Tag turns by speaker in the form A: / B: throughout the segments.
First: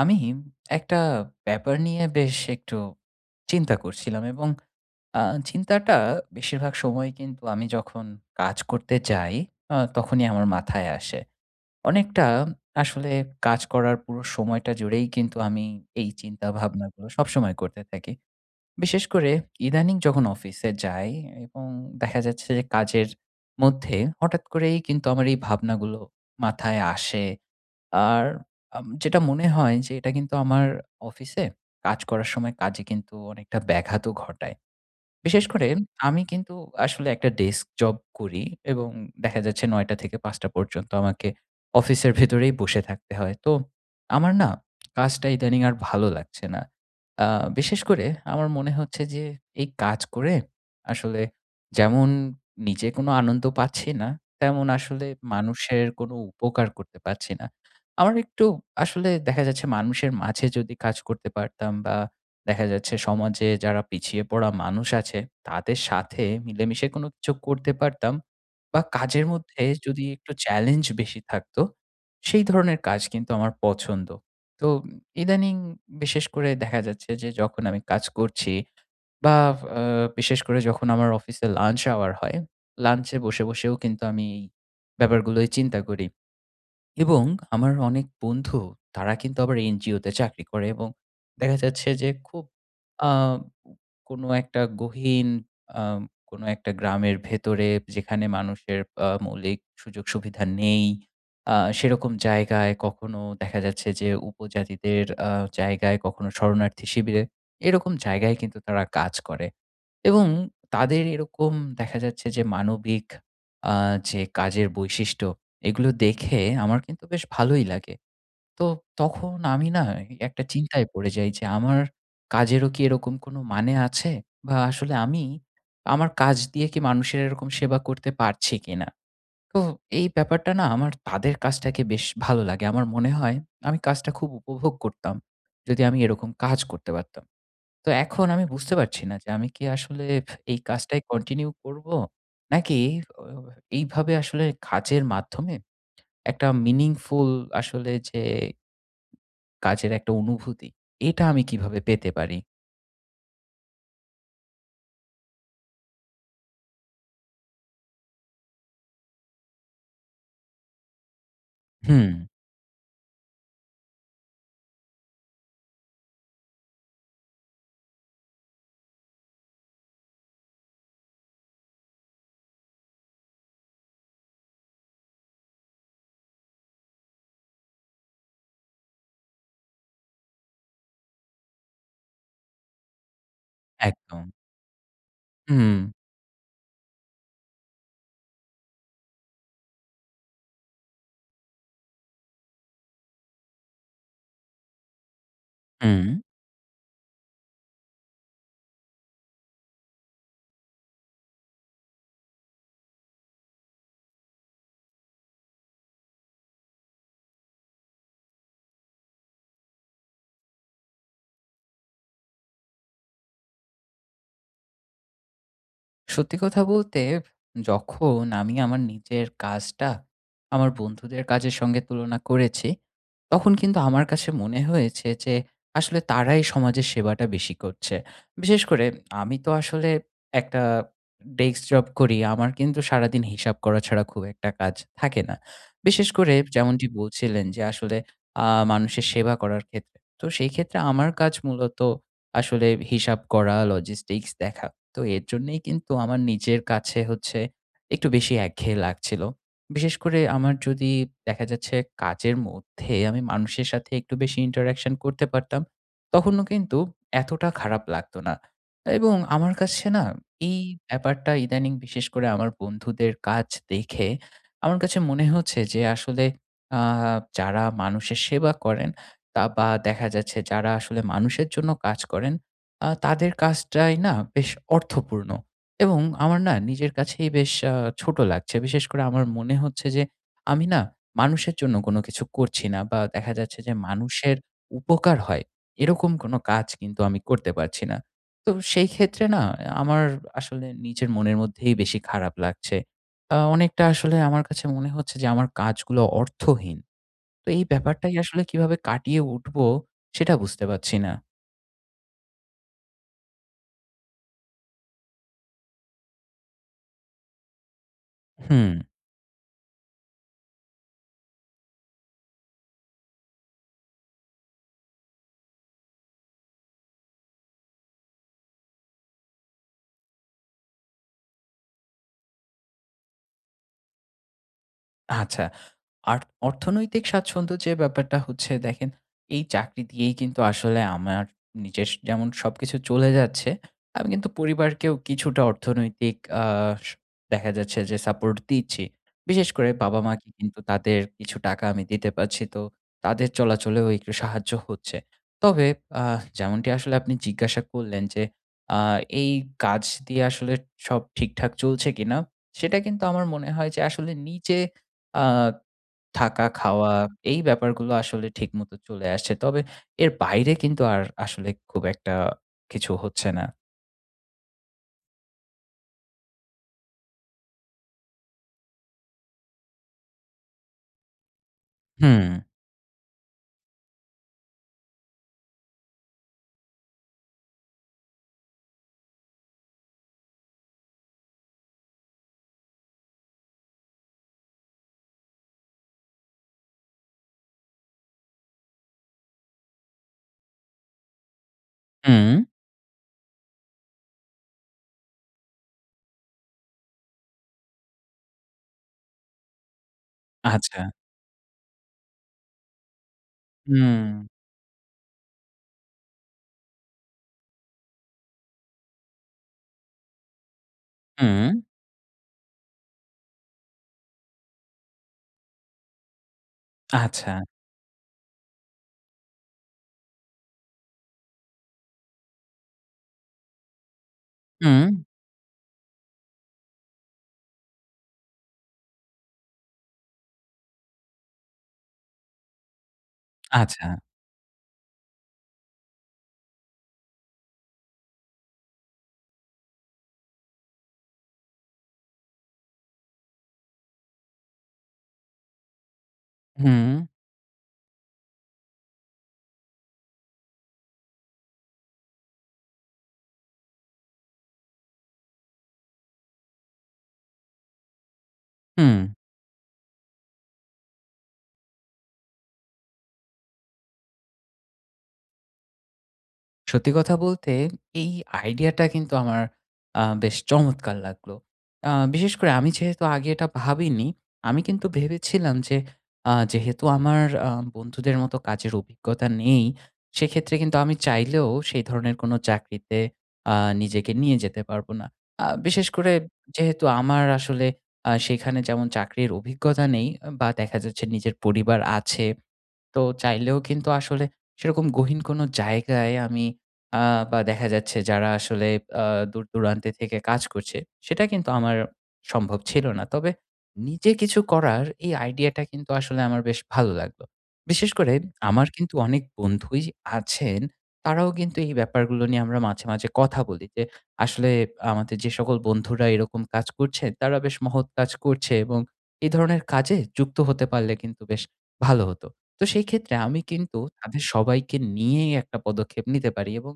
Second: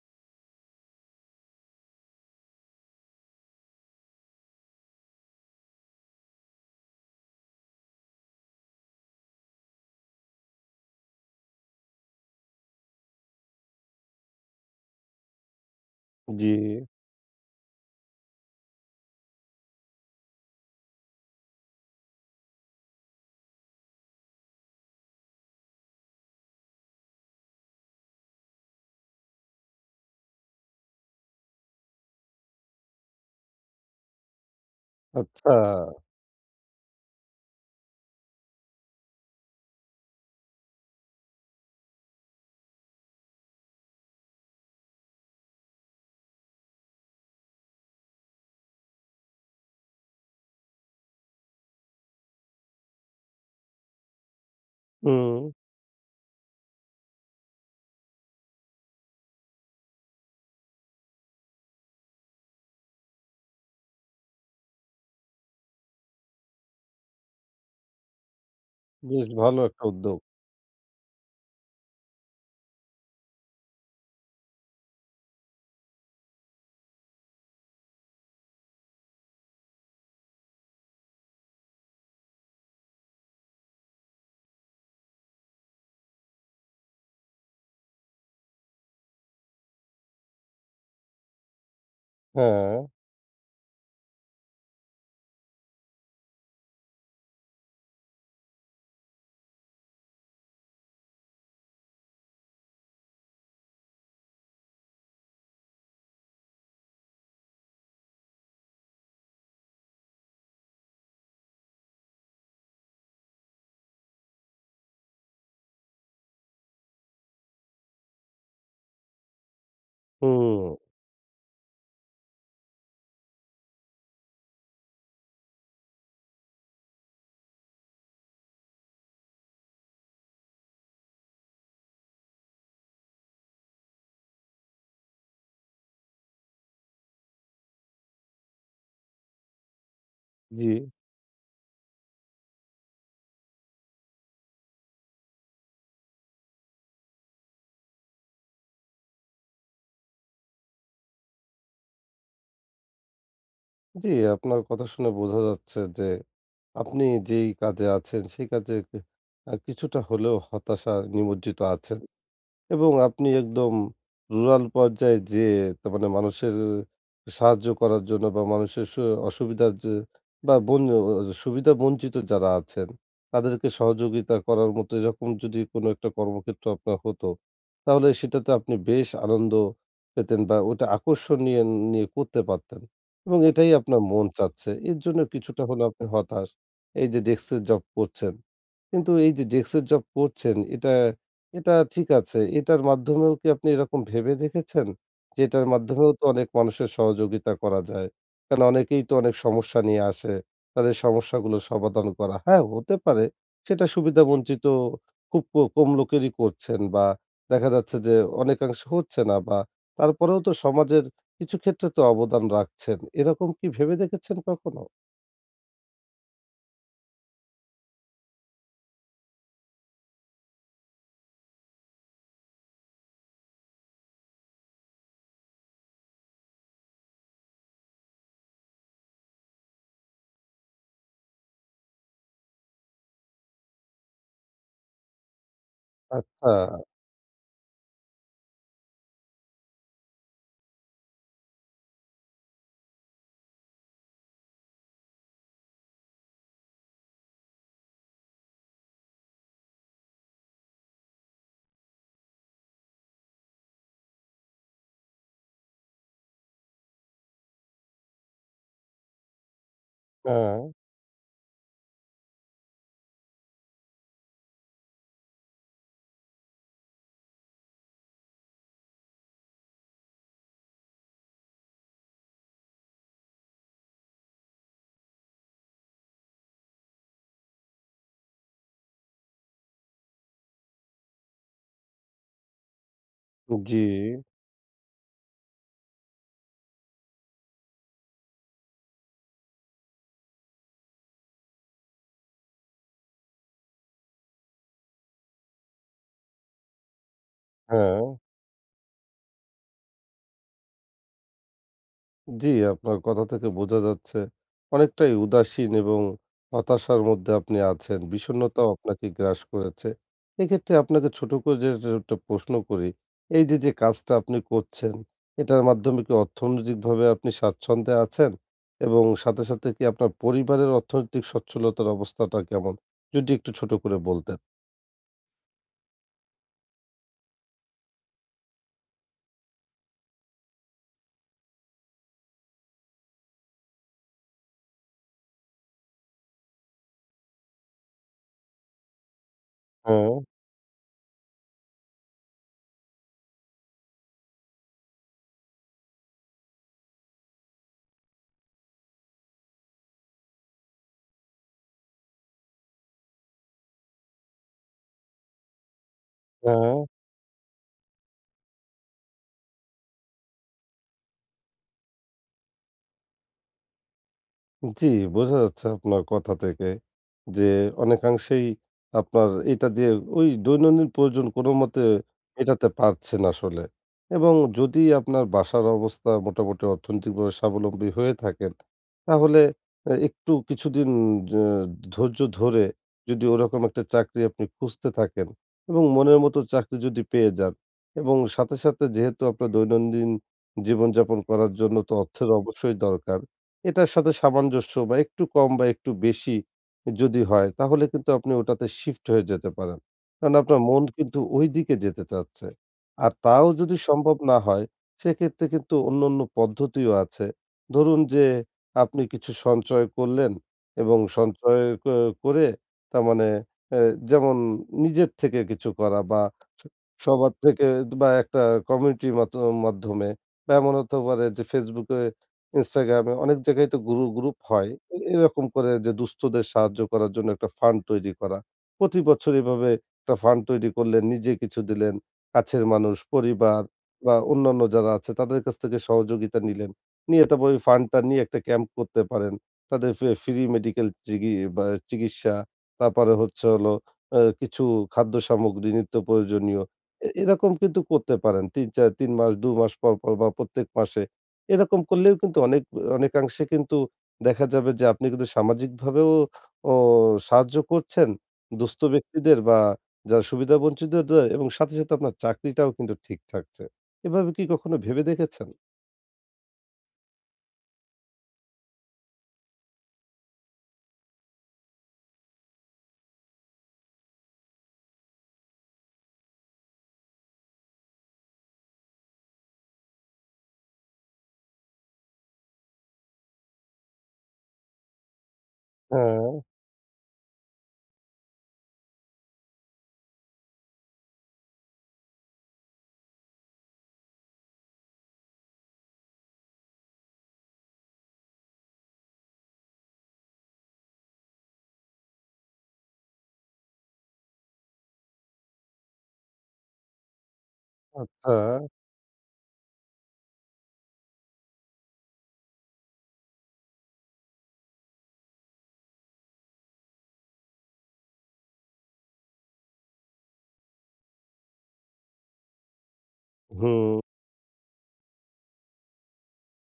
A: আমি একটা ব্যাপার নিয়ে বেশ একটু চিন্তা করছিলাম, এবং আ চিন্তাটা বেশিরভাগ সময় কিন্তু আমি যখন কাজ করতে যাই, তখনই আমার মাথায় আসে। অনেকটা আসলে কাজ করার পুরো সময়টা জুড়েই কিন্তু আমি এই চিন্তা
B: জি,
A: ভাবনাগুলো সবসময় করতে থাকি। বিশেষ করে ইদানিং যখন অফিসে যাই এবং দেখা যাচ্ছে যে কাজের মধ্যে হঠাৎ করেই কিন্তু আমার এই ভাবনাগুলো মাথায় আসে। আর যেটা মনে হয় যে এটা কিন্তু আমার অফিসে কাজ করার সময় কাজে কিন্তু অনেকটা ব্যাঘাতও ঘটায়। বিশেষ
B: আচ্ছা।
A: করে আমি কিন্তু আসলে একটা ডেস্ক জব করি, এবং দেখা যাচ্ছে ৯টা থেকে ৫টা পর্যন্ত আমাকে অফিসের ভেতরেই বসে থাকতে হয়। তো আমার না কাজটা ইদানিং আর ভালো লাগছে না। আ বিশেষ করে আমার মনে হচ্ছে যে এই কাজ করে আসলে যেমন নিজে কোনো আনন্দ পাচ্ছি না, তেমন আসলে
B: হুম,
A: মানুষের কোনো উপকার করতে পারছি না। আমার একটু আসলে দেখা যাচ্ছে মানুষের মাঝে যদি কাজ করতে পারতাম, বা দেখা যাচ্ছে সমাজে যারা পিছিয়ে পড়া মানুষ আছে তাদের সাথে মিলেমিশে কোনো কিছু করতে পারতাম, বা কাজের
B: বেশ ভালো
A: মধ্যে
B: একটা
A: যদি
B: উদ্যোগ।
A: একটু চ্যালেঞ্জ বেশি থাকতো, সেই ধরনের কাজ কিন্তু আমার পছন্দ। তো ইদানিং বিশেষ করে দেখা যাচ্ছে যে যখন আমি কাজ করছি, বা আ বিশেষ করে যখন আমার অফিসে লাঞ্চ আওয়ার হয়, লাঞ্চে বসে, বসেও কিন্তু আমি এই ব্যাপারগুলোই চিন্তা করি। এবং আমার অনেক বন্ধু, তারা কিন্তু আবার এনজিওতে চাকরি করে, এবং দেখা যাচ্ছে যে খুব
B: হ্যাঁ,
A: আ কোনো একটা গহীন আ কোনো একটা গ্রামের ভেতরে, যেখানে মানুষের মৌলিক সুযোগ-সুবিধা নেই। সেরকম জায়গায় কখনো দেখা যাচ্ছে যে উপজাতিদের জায়গায়, কখনো শরণার্থী শিবিরে, এরকম জায়গায় কিন্তু তারা কাজ করে। এবং তাদের এরকম দেখা যাচ্ছে যে মানবিক আ যে কাজের বৈশিষ্ট্য, এগুলো দেখে আমার কিন্তু বেশ ভালোই লাগে। তো তখন আমি না একটা
B: হুম,
A: চিন্তায় পড়ে যাই যে আমার কাজেরও কি এরকম কোনো মানে আছে? বা আসলে আমি আমার কাজ দিয়ে কি মানুষের এরকম সেবা করতে পারছি কিনা? তো এই ব্যাপারটা না, আমার তাদের কাজটাকে বেশ ভালো লাগে। আমার মনে হয় আমি কাজটা খুব উপভোগ করতাম যদি আমি এরকম কাজ করতে পারতাম। তো এখন আমি বুঝতে পারছি না যে আমি কি আসলে এই
B: জি,
A: কাজটাই কন্টিনিউ করব? নাকি অ এইভাবে আসলে কাজের মাধ্যমে একটা মিনিংফুল আসলে যে কাজের একটা অনুভূতি, এটা আমি কিভাবে পেতে পারি?
B: জি, আপনার কথা শুনে বোঝা যাচ্ছে যে আপনি যেই কাজে আছেন সেই কাজে কি কিছুটা হলেও হতাশা নিমজ্জিত আছেন।
A: হুম,
B: এবং আপনি একদম রুরাল পর্যায়ে যেয়ে তার মানে মানুষের সাহায্য করার জন্য বা মানুষের অসুবিধার যে বা সুবিধা বঞ্চিত যারা আছেন তাদেরকে সহযোগিতা করার মতো এরকম যদি কোনো একটা কর্মক্ষেত্র আপনার হতো, তাহলে সেটাতে আপনি বেশ আনন্দ পেতেন বা ওটা আকর্ষণ নিয়ে নিয়ে করতে পারতেন এবং এটাই আপনার
A: একদম।
B: মন চাচ্ছে। এর জন্য কিছুটা
A: হুম,
B: হলেও আপনি হতাশ। এই যে ডেস্কের জব করছেন। কিন্তু এই যে ডেস্কের জব করছেন এটা এটা ঠিক আছে। এটার মাধ্যমেও কি আপনি এরকম ভেবে দেখেছেন? যে এটার
A: হুম।
B: মাধ্যমেও তো অনেক মানুষের সহযোগিতা করা যায়। কারণ অনেকেই তো অনেক সমস্যা নিয়ে আসে। তাদের সমস্যাগুলো সমাধান করা। হ্যাঁ, হতে পারে সেটা সুবিধাবঞ্চিত খুব কম লোকেরই করছেন বা দেখা যাচ্ছে যে অনেকাংশে হচ্ছে না বা তারপরেও তো সমাজের কিছু ক্ষেত্রে তো অবদান রাখছেন। এরকম কি ভেবে দেখেছেন কখনো?
A: সত্যি কথা বলতে, যখন আমি আমার নিজের কাজটা আমার বন্ধুদের কাজের সঙ্গে তুলনা করেছি, তখন কিন্তু আমার কাছে মনে হয়েছে যে আসলে তারাই সমাজের সেবাটা বেশি করছে। বিশেষ করে আমি তো আসলে একটা ডেস্ক জব করি। আমার কিন্তু সারাদিন হিসাব করা ছাড়া খুব একটা কাজ থাকে না। বিশেষ করে
B: আচ্ছা,
A: যেমনটি বলছিলেন যে আসলে আ মানুষের সেবা করার ক্ষেত্রে। তো সেই ক্ষেত্রে আমার কাজ মূলত আসলে হিসাব করা, লজিস্টিক্স দেখা। তো এর জন্যেই কিন্তু আমার নিজের কাছে হচ্ছে একটু বেশি একঘেয়ে লাগছিল। বিশেষ করে আমার যদি, দেখা যাচ্ছে, কাজের মধ্যে আমি মানুষের সাথে একটু বেশি interaction করতে পারতাম, তখনও কিন্তু এতটা খারাপ লাগতো না। এবং আমার কাছে না, এই
B: হ্যাঁ,
A: ব্যাপারটা ইদানিং বিশেষ করে আমার বন্ধুদের কাজ দেখে আমার কাছে মনে হচ্ছে যে আসলে আ যারা মানুষের সেবা করেন, তা বা দেখা যাচ্ছে যারা আসলে মানুষের জন্য কাজ করেন, তাদের কাজটাই না বেশ অর্থপূর্ণ, এবং আমার না নিজের কাছেই বেশ ছোট লাগছে। বিশেষ করে আমার মনে হচ্ছে যে আমি না মানুষের জন্য কোনো কিছু করছি না, বা দেখা যাচ্ছে যে
B: জি,
A: মানুষের উপকার হয় এরকম কোনো কাজ কিন্তু আমি করতে পারছি না। তো সেই ক্ষেত্রে না, আমার আসলে নিজের মনের মধ্যেই বেশি খারাপ লাগছে। অনেকটা আসলে আমার কাছে মনে হচ্ছে যে আমার কাজগুলো অর্থহীন। তো এই
B: হ্যাঁ।
A: ব্যাপারটাই আসলে কিভাবে কাটিয়ে উঠবো, সেটা বুঝতে পারছি না।
B: জি, আপনার কথা থেকে বোঝা যাচ্ছে অনেকটাই উদাসীন এবং হতাশার মধ্যে আপনি আছেন।
A: হুম।
B: বিষণ্ণতাও আপনাকে গ্রাস করেছে। এক্ষেত্রে আপনাকে ছোট করে যে যে একটা প্রশ্ন করি, এই যে, যে কাজটা আপনি করছেন, এটার মাধ্যমে কি অর্থনৈতিকভাবে আপনি স্বাচ্ছন্দ্যে আছেন? এবং সাথে, সাথে কি আপনার পরিবারের অর্থনৈতিক সচ্ছলতার অবস্থাটা কেমন? যদি একটু ছোট করে বলতেন।
A: আচ্ছা। আর অর্থনৈতিক স্বাচ্ছন্দ্য যে ব্যাপারটা, হচ্ছে দেখেন, এই চাকরি দিয়েই কিন্তু আসলে আমার নিজের যেমন সবকিছু চলে যাচ্ছে, আমি কিন্তু পরিবারকেও কিছুটা অর্থনৈতিক আ স দেখা যাচ্ছে যে সাপোর্ট দিচ্ছি। বিশেষ করে
B: হুম,
A: বাবা-মাকে কিন্তু তাদের কিছু টাকা আমি দিতে পারছি। তো তাদের চলাচলেও একটু সাহায্য হচ্ছে। তবে আ যেমনটি আসলে আপনি জিজ্ঞাসা করলেন যে আ এই কাজ দিয়ে আসলে সব ঠিকঠাক চলছে কিনা, সেটা কিন্তু আমার মনে হয় যে আসলে নিজে আ থাকা,
B: হুম।
A: খাওয়া, এই ব্যাপারগুলো আসলে ঠিকমতো চলে আসছে। তবে এর বাইরে কিন্তু আর আসলে খুব একটা কিছু হচ্ছে না।
B: জি, বোঝা যাচ্ছে আপনার কথা থেকে যে অনেকাংশেই আপনার এটা দিয়ে ওই দৈনন্দিন প্রয়োজন কোনোমতে
A: হুম,
B: মেটাতে পারছেন আসলে। এবং যদি আপনার বাসার অবস্থা মোটামুটি অর্থনৈতিকভাবে স্বাবলম্বী হয়ে থাকেন, তাহলে একটু কিছুদিন য ধৈর্য ধরে যদি ওরকম একটা চাকরি আপনি খুঁজতে থাকেন এবং মনের মতো চাকরি যদি পেয়ে যান এবং সাথে, সাথে যেহেতু আপনার দৈনন্দিন জীবনযাপন করার জন্য তো
A: হুম,
B: অর্থের অবশ্যই দরকার। এটার সাথে সামঞ্জস্য বা একটু কম বা একটু বেশি যদি হয় তাহলে কিন্তু আপনি ওটাতে শিফট হয়ে যেতে পারেন। কারণ আপনার
A: আচ্ছা।
B: মন কিন্তু ঐদিকে যেতে চাচ্ছে। আর তাও যদি
A: হুম,
B: সম্ভব না হয় সেক্ষেত্রে কিন্তু অন্যান্য পদ্ধতিও আছে। ধরুন যে আপনি কিছু সঞ্চয় করলেন এবং
A: হুম,
B: সঞ্চয় করে তার মানে অ্যা যেমন নিজের থেকে কিছু করা বা স
A: আচ্ছা।
B: সবার থেকে বা একটা কমিউনিটির মাধ্যমে বা এমন হতে পারে যে Facebook এ Instagram এ অনেক জায়গায় তো গ্রুপ হয়।
A: হুম,
B: এরকম করে যে দুস্থদের সাহায্য করার জন্য একটা ফান্ড তৈরি করা। প্রতি বছর এভাবে একটা ফান্ড তৈরি করলেন, নিজে কিছু দিলেন, কাছের মানুষ, পরিবার
A: আচ্ছা।
B: বা অন্যান্য যারা আছে তাদের কাছ থেকে সহযোগিতা নিলেন। নিয়ে তারপর ওই ফান্ডটা নিয়ে একটা ক্যাম্প করতে পারেন। তাদের ফ্রি মেডিকেল চিকিৎসা, তারপরে হচ্ছে হলো কিছু খাদ্য সামগ্রী নিত্য প্রয়োজনীয়।
A: হুম,
B: এরকম কিন্তু করতে পারেন। ৩, ৪, ৩ মাস, ২ মাস পর, পর বা প্রত্যেক মাসে এরকম করলেও কিন্তু অনেক অনেকাংশে কিন্তু দেখা যাবে যে আপনি কিন্তু সামাজিকভাবেও ও সাহায্য করছেন দুস্থ
A: হুম।
B: ব্যক্তিদের বা যারা সুবিধাবঞ্চিতদের এবং সাথে, সাথে আপনার চাকরিটাও কিন্তু ঠিক থাকছে। এভাবে কি কখনো ভেবে দেখেছেন?
A: সত্যি কথা বলতে, এই আইডিয়াটা কিন্তু আমার বেশ চমৎকার লাগলো। বিশেষ করে আমি যেহেতু আগে এটা ভাবিনি, আমি কিন্তু ভেবেছিলাম যে যেহেতু আমার আ বন্ধুদের মতো কাজের অভিজ্ঞতা নেই, সেক্ষেত্রে কিন্তু আমি চাইলেও সেই ধরনের কোনো চাকরিতে আ নিজেকে নিয়ে যেতে পারবো না। বিশেষ করে
B: হ্যাঁ,
A: যেহেতু আমার আসলে সেখানে যেমন চাকরির অভিজ্ঞতা নেই, বা দেখা যাচ্ছে নিজের পরিবার আছে। তো চাইলেও কিন্তু আসলে সেরকম গহীন কোনো জায়গায় আমি আ বা দেখা যাচ্ছে যারা আসলে আ দূর-দূরান্তে থেকে কাজ করছে, সেটা কিন্তু আমার সম্ভব ছিল না। তবে নিজে কিছু করার এই আইডিয়াটা কিন্তু আসলে আমার বেশ ভালো লাগলো। বিশেষ করে
B: আচ্ছা,
A: আমার কিন্তু অনেক বন্ধুই আছেন, তারাও কিন্তু এই ব্যাপারগুলো নিয়ে আমরা মাঝে, মাঝে কথা বলি যে, আসলে আমাদের যে সকল বন্ধুরা এরকম কাজ করছেন, তারা বেশ মহৎ কাজ করছে, এবং এই ধরনের কাজে যুক্ত হতে পারলে কিন্তু বেশ ভালো হতো। তো সেই ক্ষেত্রে আমি কিন্তু
B: হুম,
A: তাদের সবাইকে নিয়েই একটা পদক্ষেপ নিতে পারি, এবং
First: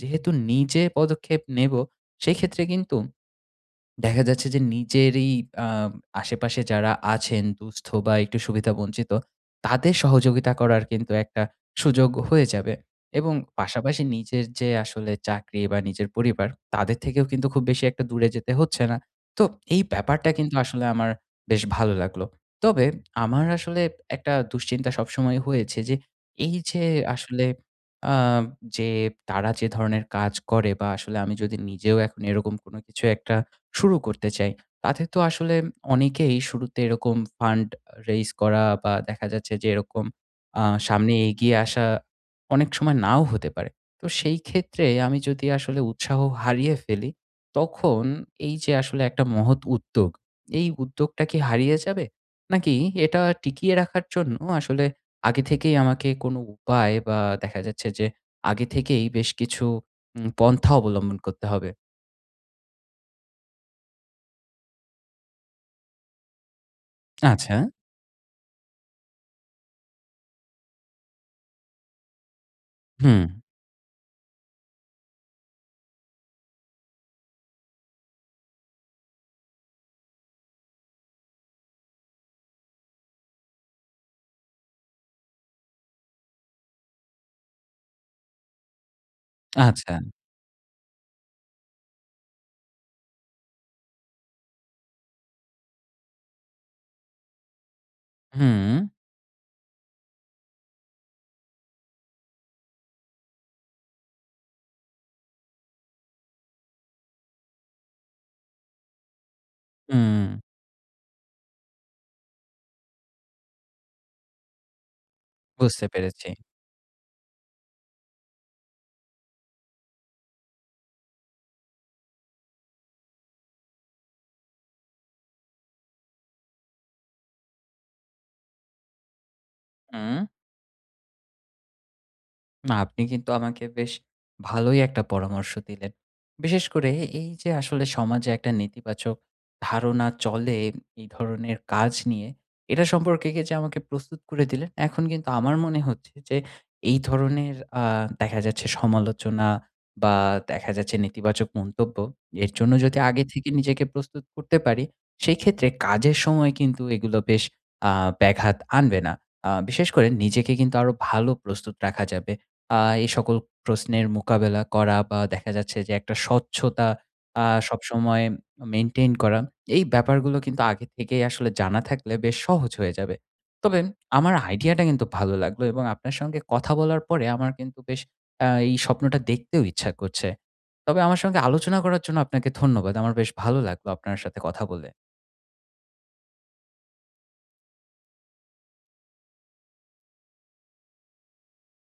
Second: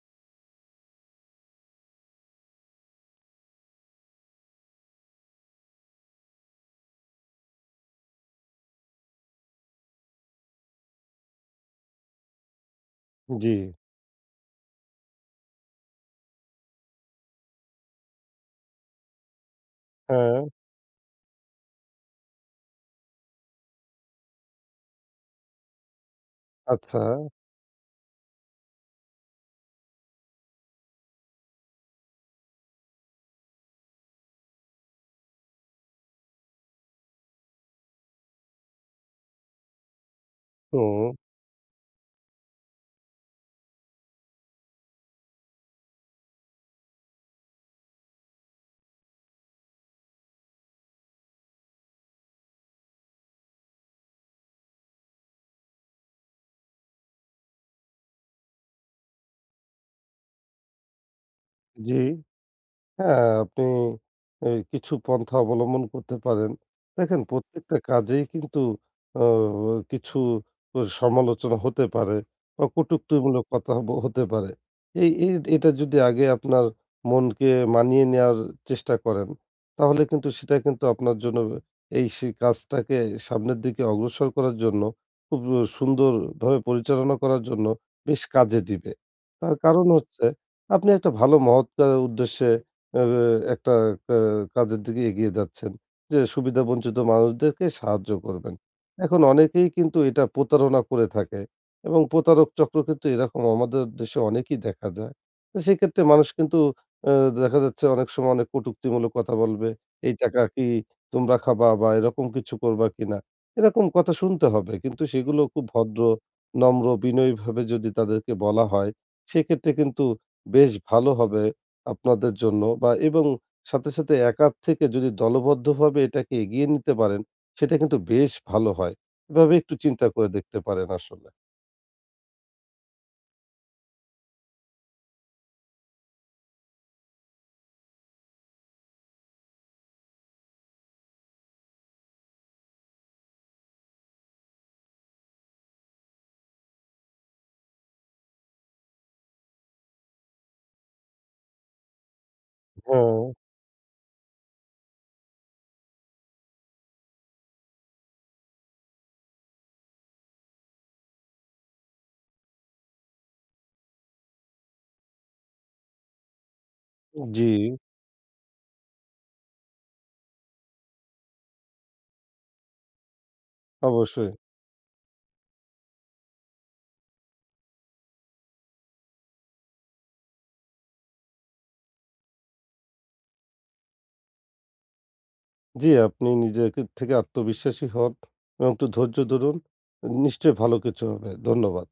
A: যেহেতু নিজে পদক্ষেপ নেব, সেক্ষেত্রে কিন্তু দেখা যাচ্ছে যে নিজেরই আম আশেপাশে যারা আছেন দুস্থ বা একটু সুবিধাবঞ্চিত, তাদের সহযোগিতা করার কিন্তু একটা সুযোগ হয়ে যাবে, এবং
B: জি,
A: পাশাপাশি নিজের যে আসলে চাকরি বা নিজের পরিবার, তাদের থেকেও কিন্তু খুব বেশি একটা দূরে যেতে হচ্ছে না। তো এই ব্যাপারটা
B: হ্যাঁ,
A: কিন্তু আসলে আমার বেশ ভালো লাগলো। তবে আমার আসলে একটা দুশ্চিন্তা সবসময় হয়েছে যে, এই যে
B: আচ্ছা,
A: আসলে আ যে তারা যে ধরনের কাজ করে, বা আসলে আমি যদি নিজেও এখন এরকম কোনো কিছু একটা শুরু করতে চাই, তাতে তো আসলে অনেকেই শুরুতে এরকম ফান্ড রেইজ করা, বা দেখা যাচ্ছে যে এরকম
B: হুম,
A: সামনে এগিয়ে আসা অনেক সময় নাও হতে পারে। তো সেই ক্ষেত্রে আমি যদি আসলে উৎসাহ হারিয়ে ফেলি, তখন এই যে আসলে একটা মহৎ উদ্যোগ, এই উদ্যোগটা কি হারিয়ে যাবে? নাকি এটা টিকিয়ে রাখার জন্য আসলে আগে থেকেই আমাকে কোনো উপায়, বা দেখা যাচ্ছে যে আগে থেকেই বেশ কিছু পন্থা অবলম্বন করতে হবে?
B: জি। হ্যাঁ, আপনি এ কিছু পন্থা অবলম্বন করতে পারেন। দেখেন
A: আচ্ছা,
B: প্রত্যেকটা কাজেই কিন্তু অ কিছু সমালোচনা হতে পারে বা
A: হুম।
B: কটুক্তিমূলক কথা হতে পারে। এই এই এটা যদি আগে আপনার মনকে মানিয়ে নেওয়ার চেষ্টা করেন, তাহলে কিন্তু সেটা কিন্তু আপনার জন্য এই সে কাজটাকে সামনের দিকে অগ্রসর করার জন্য খুব সুন্দরভাবে পরিচালনা করার জন্য বেশ কাজে দিবে। তার কারণ
A: আচ্ছা।
B: হচ্ছে আপনি একটা ভালো মহৎ উদ্দেশ্যে আ একটা আ কাজের দিকে এগিয়ে যাচ্ছেন। যে সুবিধাবঞ্চিত মানুষদেরকে সাহায্য করবেন।
A: হুম,
B: এখন অনেকেই কিন্তু এটা প্রতারণা করে থাকে এবং প্রতারক চক্র কিন্তু এরকম আমাদের দেশে অনেকেই দেখা যায়। তো সেক্ষেত্রে মানুষ কিন্তু আ দেখা যাচ্ছে অনেক সময় অনেক কটুক্তিমূলক কথা বলবে। "এই
A: হুম।
B: টাকা কি তোমরা খাবা?" বা এরকম কিছু করবা কিনা? এরকম কথা শুনতে হবে। কিন্তু সেগুলো খুব
A: বুঝতে
B: ভদ্র,
A: পেরেছি।
B: নম্র, বিনয়ীভাবে যদি তাদেরকে বলা হয়, সেক্ষেত্রে কিন্তু বেশ ভালো হবে। আপনাদের জন্য বা এবং সাথে, সাথে একা থেকে যদি দলবদ্ধভাবে এটাকে এগিয়ে নিতে পারেন, সেটা কিন্তু বেশ ভালো হয়। এভাবে একটু চিন্তা
A: হুম।
B: করে দেখতে পারেন আসলে।
A: না, আপনি কিন্তু আমাকে বেশ ভালোই একটা পরামর্শ দিলেন। বিশেষ করে এই যে আসলে সমাজে একটা নেতিবাচক ধারণা চলে এই ধরনের কাজ নিয়ে, এটা সম্পর্কে কি যে আমাকে প্রস্তুত করে দিলেন। এখন কিন্তু আমার মনে হচ্ছে যে এই ধরনের আ দেখা যাচ্ছে সমালোচনা বা দেখা যাচ্ছে নেতিবাচক মন্তব্য, এর জন্য যদি
B: হুম,
A: আগে থেকে নিজেকে প্রস্তুত করতে পারি, সেক্ষেত্রে কাজের সময় কিন্তু এগুলো বেশ আ ব্যাঘাত আনবে না। বিশেষ করে নিজেকে কিন্তু আরো ভালো প্রস্তুত রাখা যাবে। আ এই সকল প্রশ্নের মোকাবেলা করা, বা দেখা যাচ্ছে যে একটা স্বচ্ছতা
B: জি।
A: সবসময় মেইনটেইন করা, এই ব্যাপারগুলো কিন্তু আগে থেকেই আসলে জানা থাকলে বেশ সহজ হয়ে যাবে। তবে
B: অবশ্যই।
A: আমার আইডিয়াটা কিন্তু ভালো লাগলো, এবং আপনার সঙ্গে কথা বলার পরে আমার কিন্তু বেশ এই স্বপ্নটা দেখতেও ইচ্ছা করছে। তবে আমার সঙ্গে আলোচনা করার জন্য আপনাকে ধন্যবাদ। আমার বেশ ভালো লাগলো আপনার সাথে কথা বলে।
B: জি, আপনি নিজে থেকে আত্মবিশ্বাসী হন এবং একটু ধৈর্য ধরুন। নিশ্চয়ই ভালো কিছু হবে। ধন্যবাদ।